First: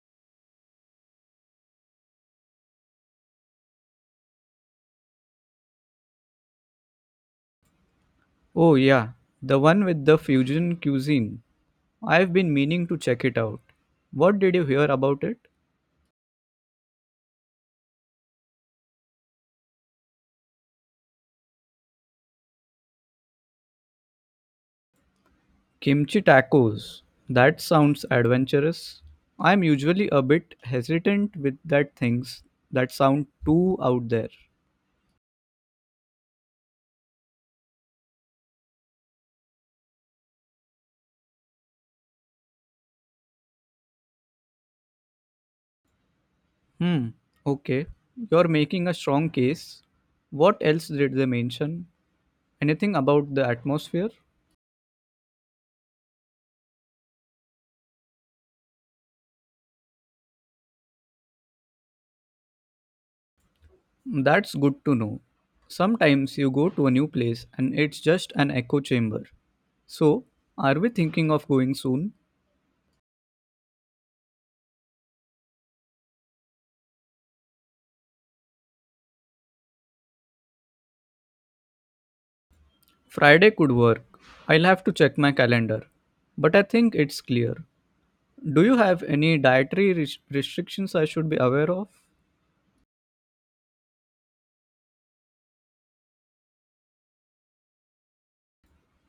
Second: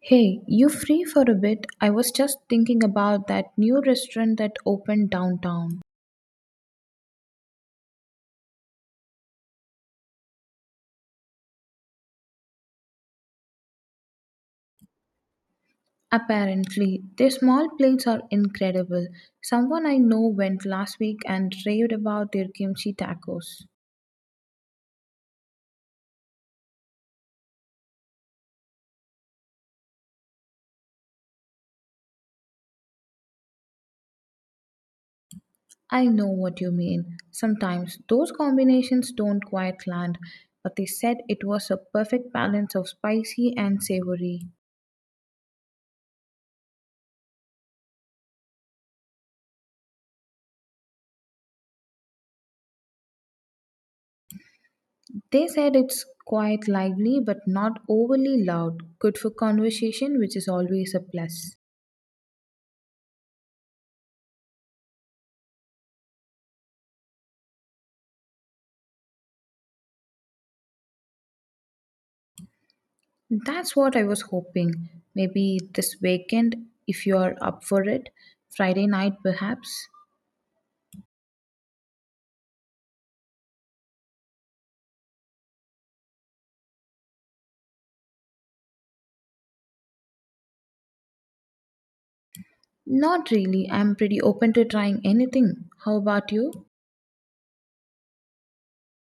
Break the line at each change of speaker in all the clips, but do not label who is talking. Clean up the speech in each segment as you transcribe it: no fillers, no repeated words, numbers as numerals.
Hey, you free for a bit? I was just thinking about that new restaurant that opened downtown.
Oh, yeah, the one with the fusion cuisine. I've been meaning to check it out. What did you hear about it?
Apparently, their small plates are incredible. Someone I know went last week and raved about their kimchi tacos.
Kimchi tacos. That sounds adventurous. I'm usually a bit hesitant with that things that sound too out there.
I know what you mean. Sometimes those combinations don't quite land, but they said it was a perfect balance of spicy and savory.
Hmm, okay. You're making a strong case. What else did they mention? Anything about the atmosphere?
They said it's quite lively but not overly loud, good for conversation, which is always a plus.
That's good to know. Sometimes you go to a new place and it's just an echo chamber. So, are we thinking of going soon?
That's what I was hoping. Maybe this weekend, if you're up for it. Friday night, perhaps?
Friday could work. I'll have to check my calendar. But I think it's clear. Do you have any dietary restrictions I should be aware of?
Not really. I'm pretty open to trying anything. How about you?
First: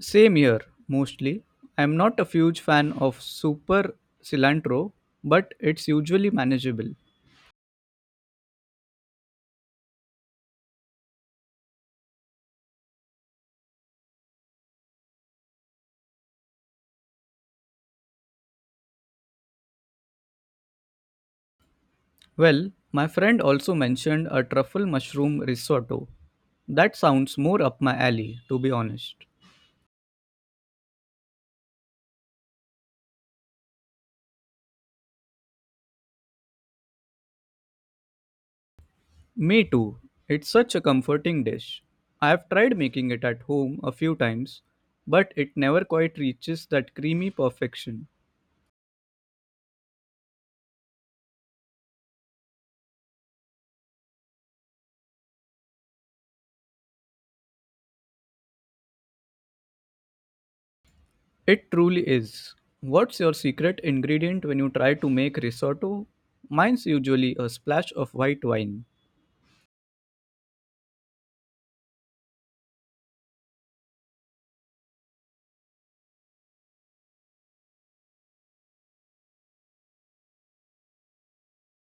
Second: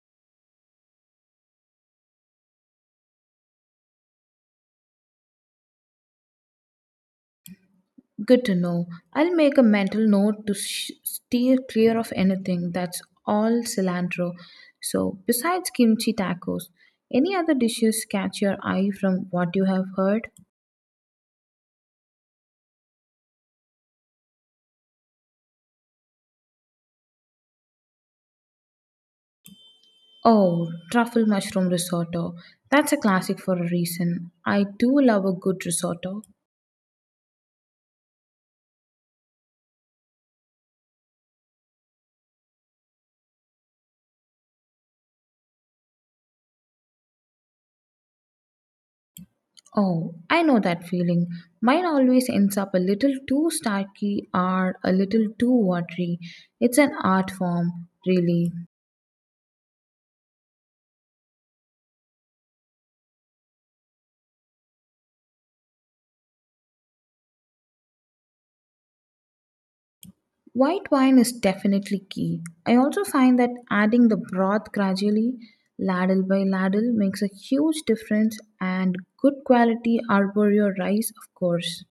Same here, mostly. I'm not a huge fan of super cilantro, but it's usually manageable.
Good to know. I'll make a mental note to steer clear of anything that's all cilantro. So, besides kimchi tacos, any other dishes catch your eye from what you have heard?
Well, my friend also mentioned a truffle mushroom risotto. That sounds more up my alley, to be honest.
Oh, truffle mushroom risotto. That's a classic for a reason. I do love a good risotto.
Me too. It's such a comforting dish. I have tried making it at home a few times, but it never quite reaches that creamy perfection.
Oh, I know that feeling. Mine always ends up a little too starky or a little too watery. It's an art form, really.
It truly is. What's your secret ingredient when you try to make risotto? Mine's usually a splash of white wine.
White wine is definitely key. I also find that adding the broth gradually, ladle by ladle, makes a huge difference, and good quality arborio rice, of course.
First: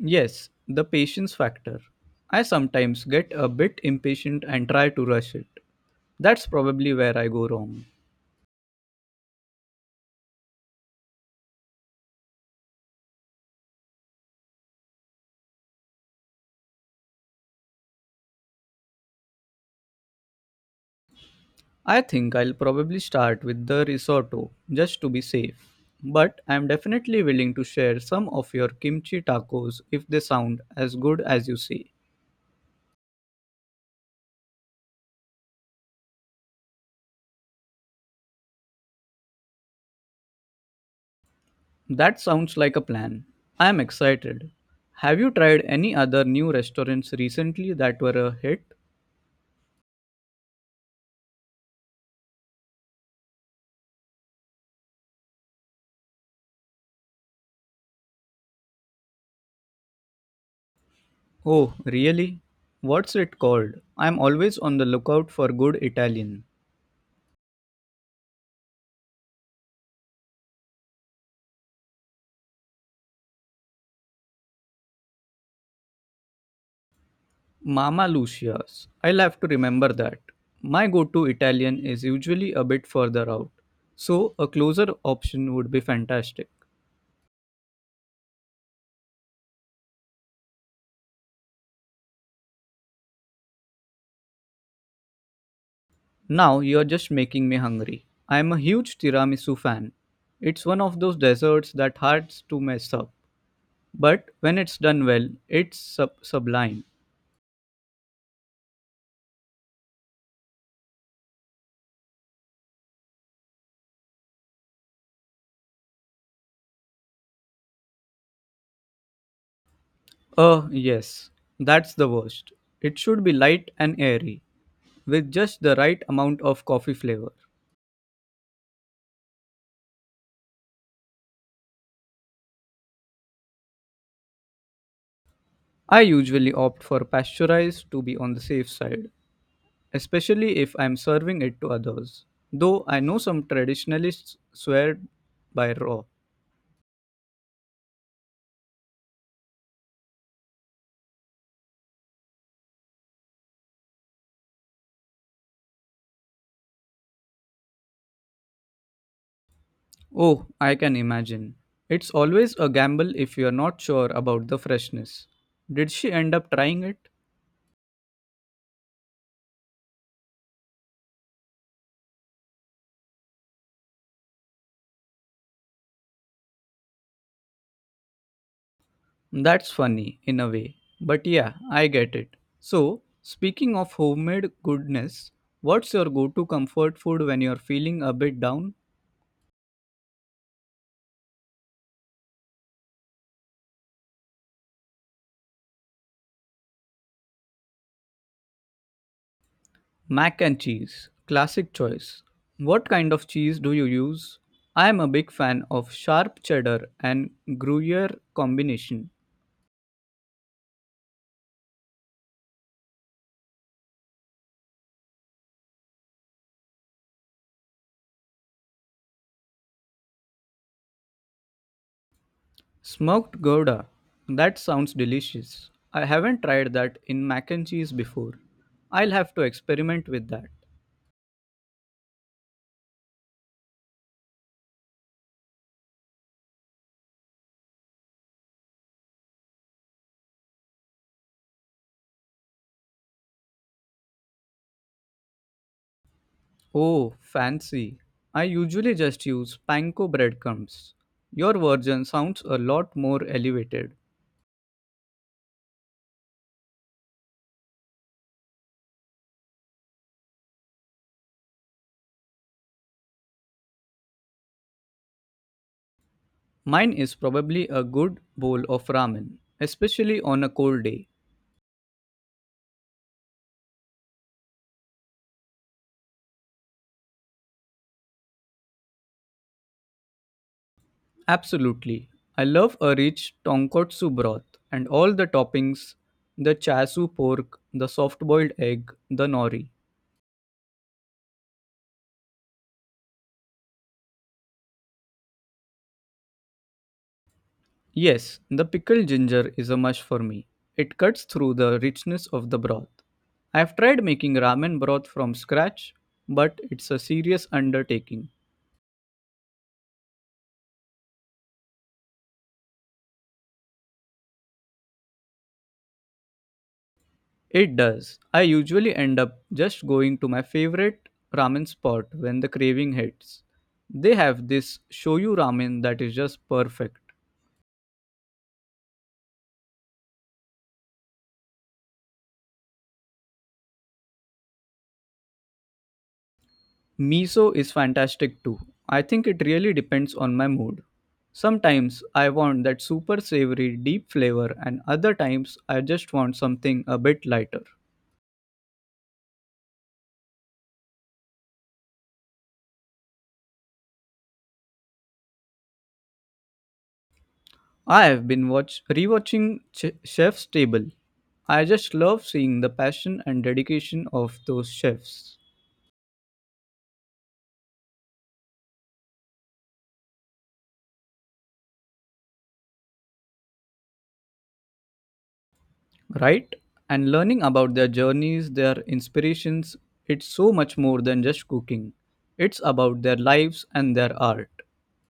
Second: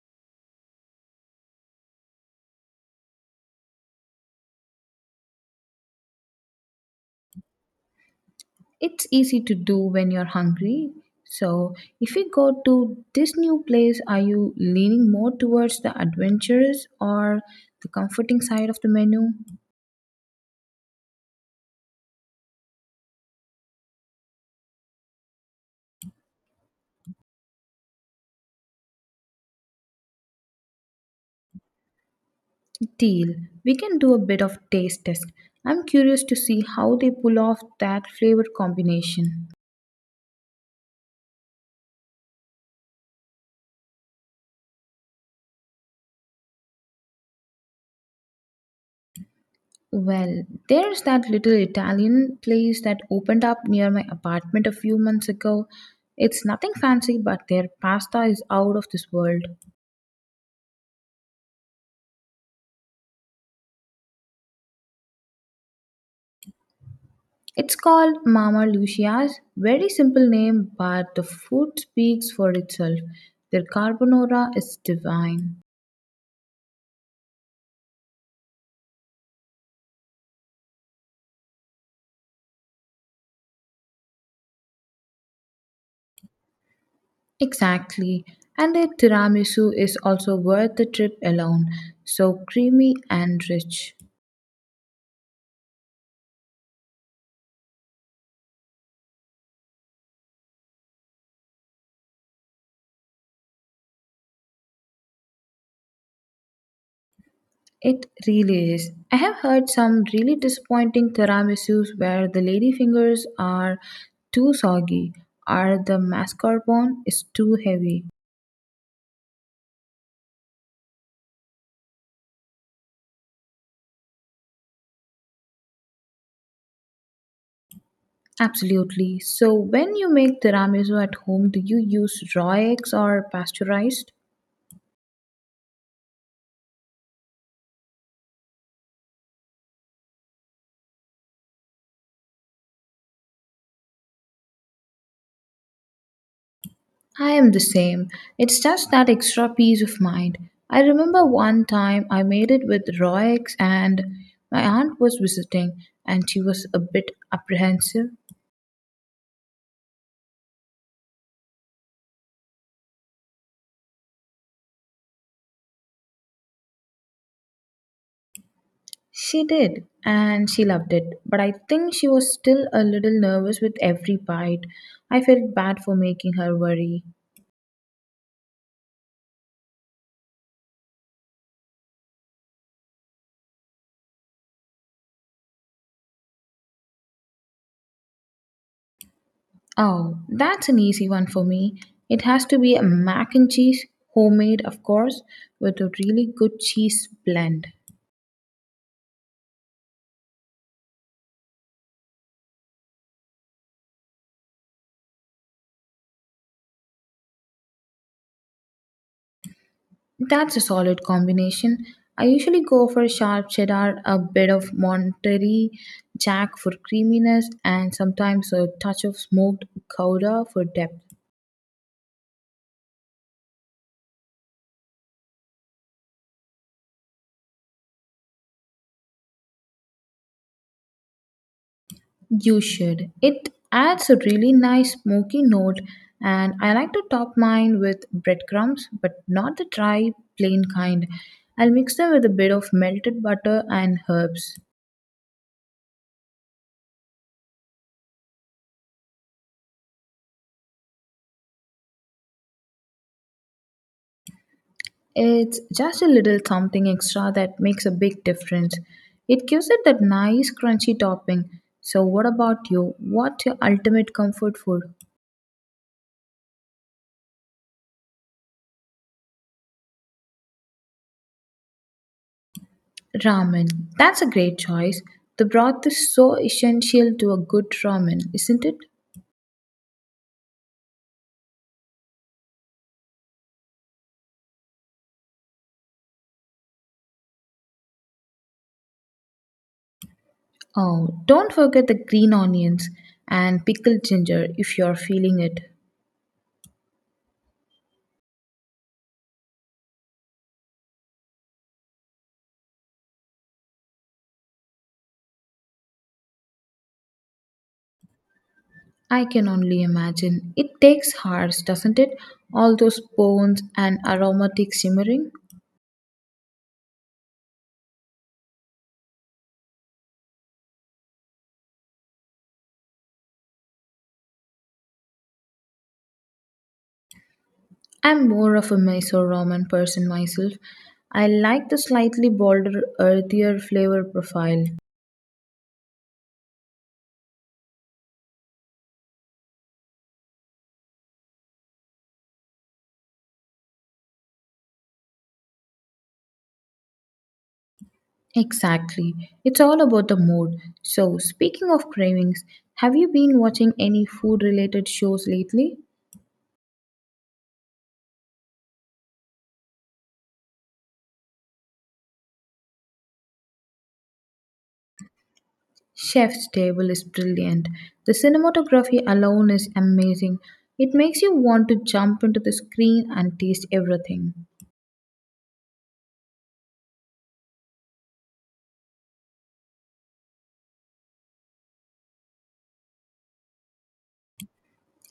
Yes, the patience factor. I sometimes get a bit impatient and try to rush it. That's probably where I go wrong.
It's easy to do when you're hungry. So, if you go to this new place, are you leaning more towards the adventurous or the comforting side of the menu?
I think I'll probably start with the risotto just to be safe. But I'm definitely willing to share some of your kimchi tacos if they sound as good as you say.
Deal. We can do a bit of taste test. I'm curious to see how they pull off that flavor combination.
That sounds like a plan. I'm excited. Have you tried any other new restaurants recently that were a hit?
Well, there's that little Italian place that opened up near my apartment a few months ago. It's nothing fancy, but their pasta is out of this world.
Oh, really? What's it called? I'm always on the lookout for good Italian.
It's called Mama Lucia's, very simple name, but the food speaks for itself. Their carbonara is divine.
Mama Lucia's. I'll have to remember that. My go to Italian is usually a bit further out, so a closer option would be fantastic.
Exactly. And their tiramisu is also worth the trip alone. So creamy and rich.
Now you're just making me hungry. I'm a huge tiramisu fan. It's one of those desserts that hard to mess up, but when it's done well, it's sublime.
It really is. I have heard some really disappointing tiramisus where the lady fingers are too soggy or the mascarpone is too heavy.
Oh, yes, that's the worst. It should be light and airy, with just the right amount of coffee flavor.
Absolutely. So, when you make tiramisu at home, do you use raw eggs or pasteurized?
I usually opt for pasteurized to be on the safe side, especially if I'm serving it to others. Though I know some traditionalists swear by raw.
I am the same. It's just that extra peace of mind. I remember one time I made it with raw eggs, and my aunt was visiting, and she was a bit apprehensive.
Oh, I can imagine. It's always a gamble if you're not sure about the freshness. Did she end up trying it?
She did, and she loved it, but I think she was still a little nervous with every bite. I felt bad for making her worry.
That's funny, in a way. But yeah, I get it. So, speaking of homemade goodness, what's your go to comfort food when you're feeling a bit down?
Oh, that's an easy one for me. It has to be a mac and cheese, homemade, of course, with a really good cheese blend.
Mac and cheese, classic choice. What kind of cheese do you use? I am a big fan of sharp cheddar and Gruyere combination.
That's a solid combination. I usually go for sharp cheddar, a bit of Monterey Jack for creaminess, and sometimes a touch of smoked gouda for depth.
Smoked Gouda, that sounds delicious. I haven't tried that in mac and cheese before. I'll have to experiment with that.
You should. It adds a really nice smoky note, and I like to top mine with breadcrumbs, but not the dry, plain kind. I'll mix them with a bit of melted butter and herbs.
Oh, fancy. I usually just use panko breadcrumbs. Your version sounds a lot more elevated.
It's just a little something extra that makes a big difference. It gives it that nice, crunchy topping. So, what about you? What's your ultimate comfort food?
Mine is probably a good bowl of ramen, especially on a cold day.
Ramen. That's a great choice. The broth is so essential to a good ramen, isn't it?
Absolutely. I love a rich tonkotsu broth and all the toppings the chasu pork, the soft boiled egg, the nori.
Oh, don't forget the green onions and pickled ginger if you're feeling it.
Yes, the pickled ginger is a must for me. It cuts through the richness of the broth. I've tried making ramen broth from scratch, but it's a serious undertaking.
I can only imagine. It takes hearts, doesn't it? All those bones and aromatic simmering.
It does. I usually end up just going to my favorite ramen spot when the craving hits. They have this shoyu ramen that is just perfect.
I'm more of a Mysore ramen person myself. I like the slightly bolder, earthier flavor profile.
Miso is fantastic too. I think it really depends on my mood. Sometimes I want that super savory, deep flavor, and other times I just want something a bit lighter.
Exactly. It's all about the mood. So, speaking of cravings, have you been watching any food related shows lately?
I have been watch rewatching Chef's Table. I just love seeing the passion and dedication of those chefs,
Chef's Table is brilliant. The cinematography alone is amazing. It makes you want to jump into the screen and taste everything.
right? And learning about their journeys, their inspirations. It's so much more than just cooking. It's about their lives and their art.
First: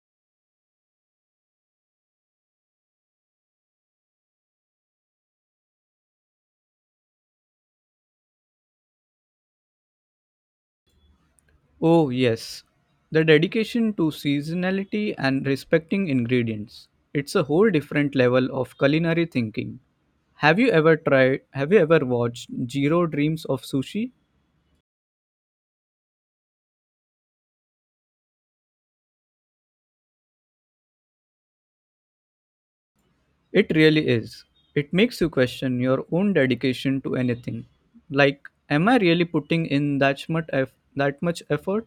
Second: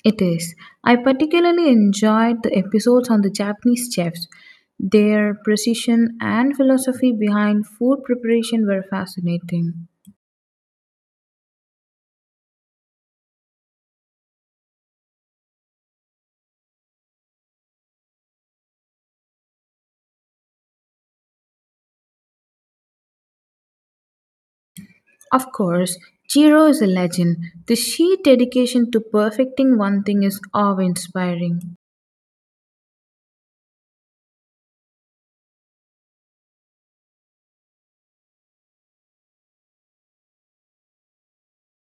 It is. I particularly enjoyed the episodes on the Japanese chefs. Their precision and philosophy behind food preparation were fascinating.
Oh, yes. The dedication to seasonality and respecting ingredients. It's a whole different level of culinary thinking. Have you ever watched Jiro Dreams of Sushi?
Of course, Jiro is a legend. The sheer dedication to perfecting one thing is awe inspiring.
It really is. It makes you question your own dedication to anything. Like, am I really putting in that much effort?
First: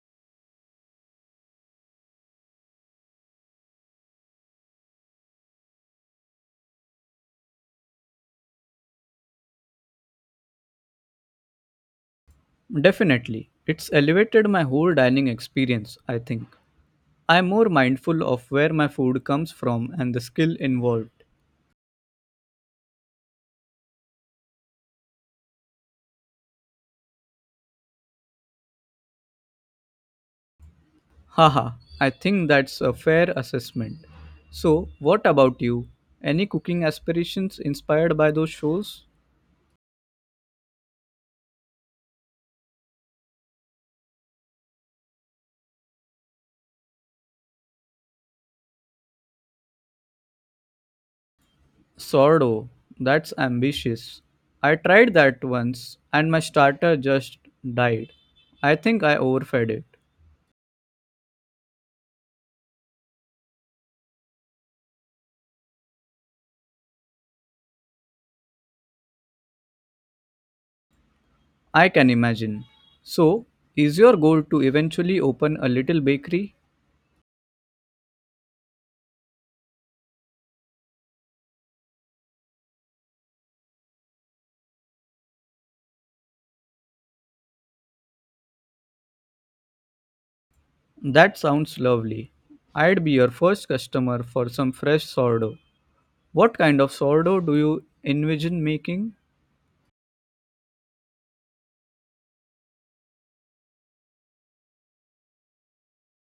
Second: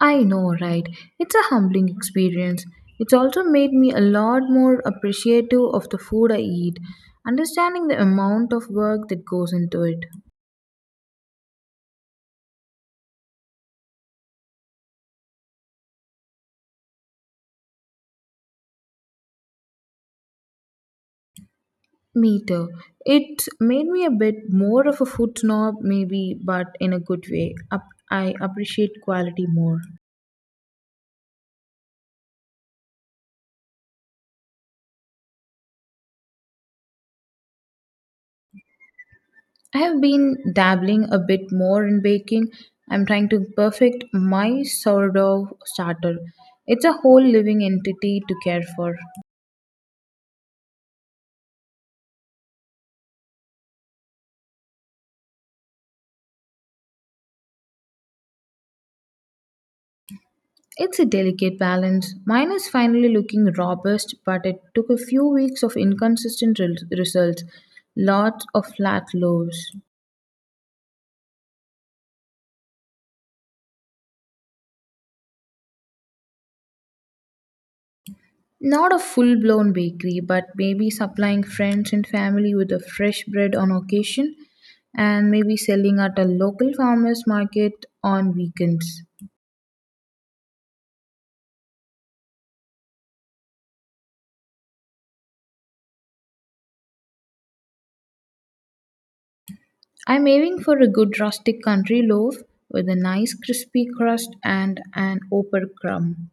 I know, right? It's a humbling experience. It's also made me a lot more appreciative of the food I eat, understanding the amount of work that goes into it.
Definitely. It's elevated my whole dining experience, I think. I'm more mindful of where my food comes from and the skill involved.
Me too. It made me a bit more of a food snob, maybe, but in a good way. I appreciate quality more.
Haha, I think that's a fair assessment. So, what about you? Any cooking aspirations inspired by those shows?
I have been dabbling a bit more in baking. I'm trying to perfect my sourdough starter. It's a whole living entity to care for.
Sordo, that's ambitious. I tried that once and my starter just died. I think I overfed it.
It's a delicate balance. Mine is finally looking robust, but it took a few weeks of inconsistent results, lots of flat loaves.
I can imagine. So, is your goal to eventually open a little bakery?
Not a full blown bakery, but maybe supplying friends and family with a fresh bread on occasion, and maybe selling at a local farmers market on weekends.
That sounds lovely. I'd be your first customer for some fresh sourdough. What kind of sourdough do you envision making?
I'm aiming for a good rustic country loaf with a nice crispy crust and an upper crumb.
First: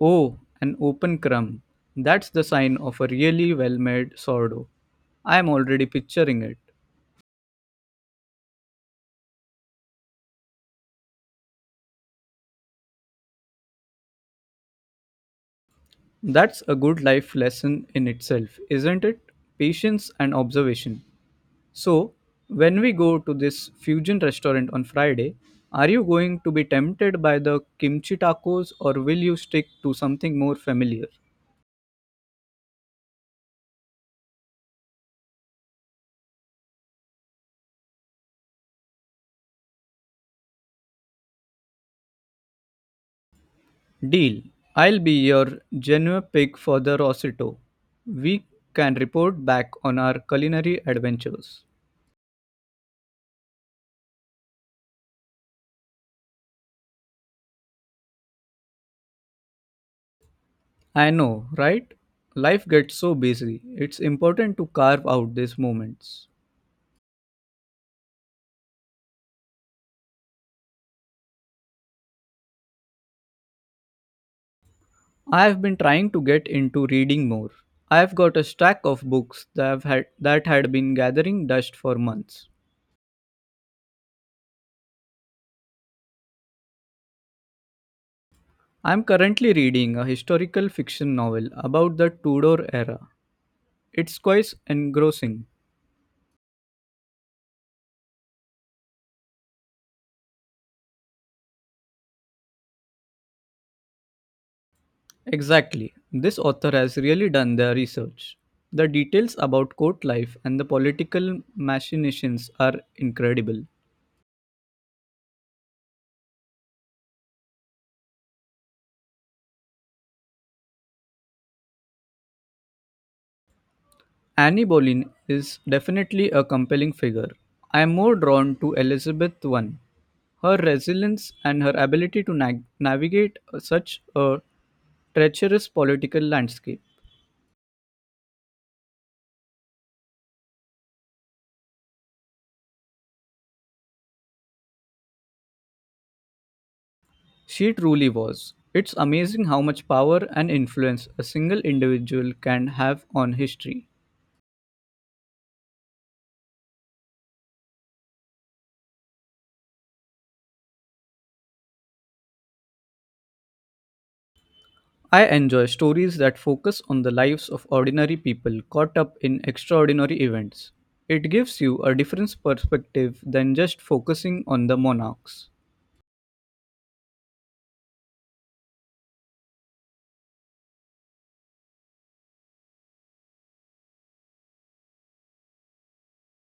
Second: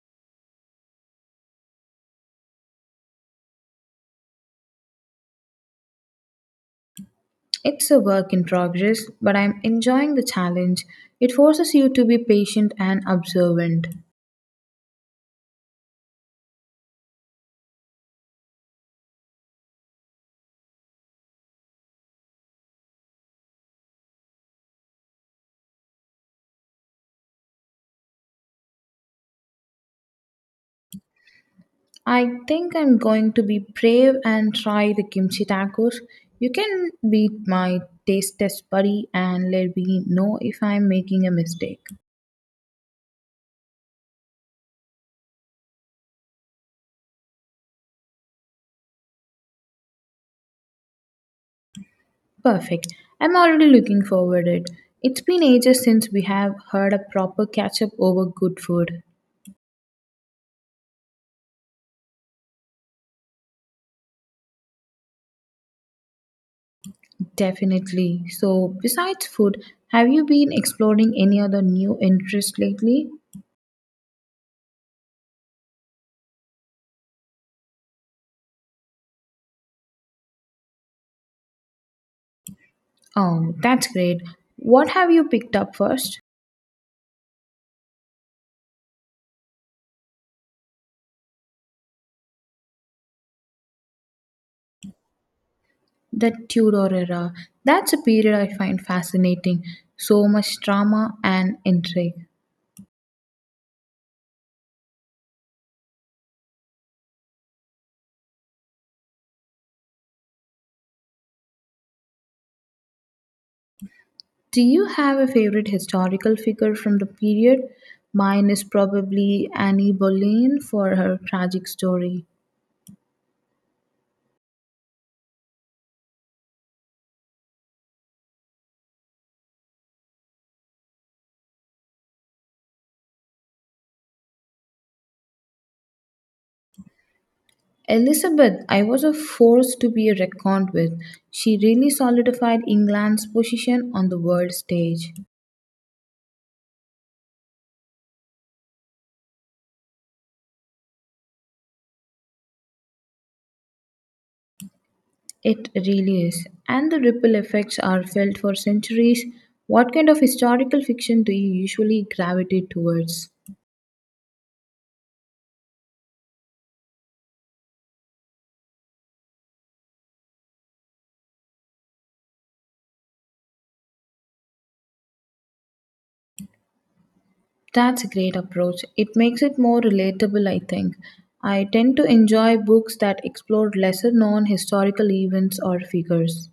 Oh, an open crumb. That's the sign of a really well made sourdough. I am already picturing it.
It's a work in progress, but I'm enjoying the challenge. It forces you to be patient and observant.
That's a good life lesson in itself, isn't it? Patience and observation. So, when we go to this fusion restaurant on Friday, are you going to be tempted by the kimchi tacos or will you stick to something more familiar?
I think I'm going to be brave and try the kimchi tacos. You can be my taste test buddy and let me know if I'm making a mistake.
Deal. I'll be your genuine pick for the Rossito. We can report back on our culinary adventures.
Perfect. I'm already looking forward it. It's been ages since we have heard a proper catch up over good food.
I know, right? Life gets so busy. It's important to carve out these moments.
Definitely. So, besides food, have you been exploring any other new interests lately?
I have been trying to get into reading more. I have got a stack of books that have had that had been gathering dust for months.
Oh, that's great. What have you picked up first?
I am currently reading a historical fiction novel about the Tudor era. It's quite engrossing.
The Tudor era. That's a period I find fascinating. So much drama and intrigue.
Exactly. This author has really done their research. The details about court life and the political machinations are incredible.
Do you have a favorite historical figure from the period? Mine is probably Annie Boleyn for her tragic story.
Annie Boleyn is definitely a compelling figure. I am more drawn to Elizabeth I. Her resilience and her ability to navigate such a treacherous political landscape.
Elizabeth, I was a force to be reckoned with. She really solidified England's position on the world stage.
She truly was. It's amazing how much power and influence a single individual can have on history.
It really is. And the ripple effects are felt for centuries. What kind of historical fiction do you usually gravitate towards?
I enjoy stories that focus on the lives of ordinary people caught up in extraordinary events. It gives you a different perspective than just focusing on the monarchs.
That's a great approach. It makes it more relatable, I think. I tend to enjoy books that explore lesser known historical events or figures.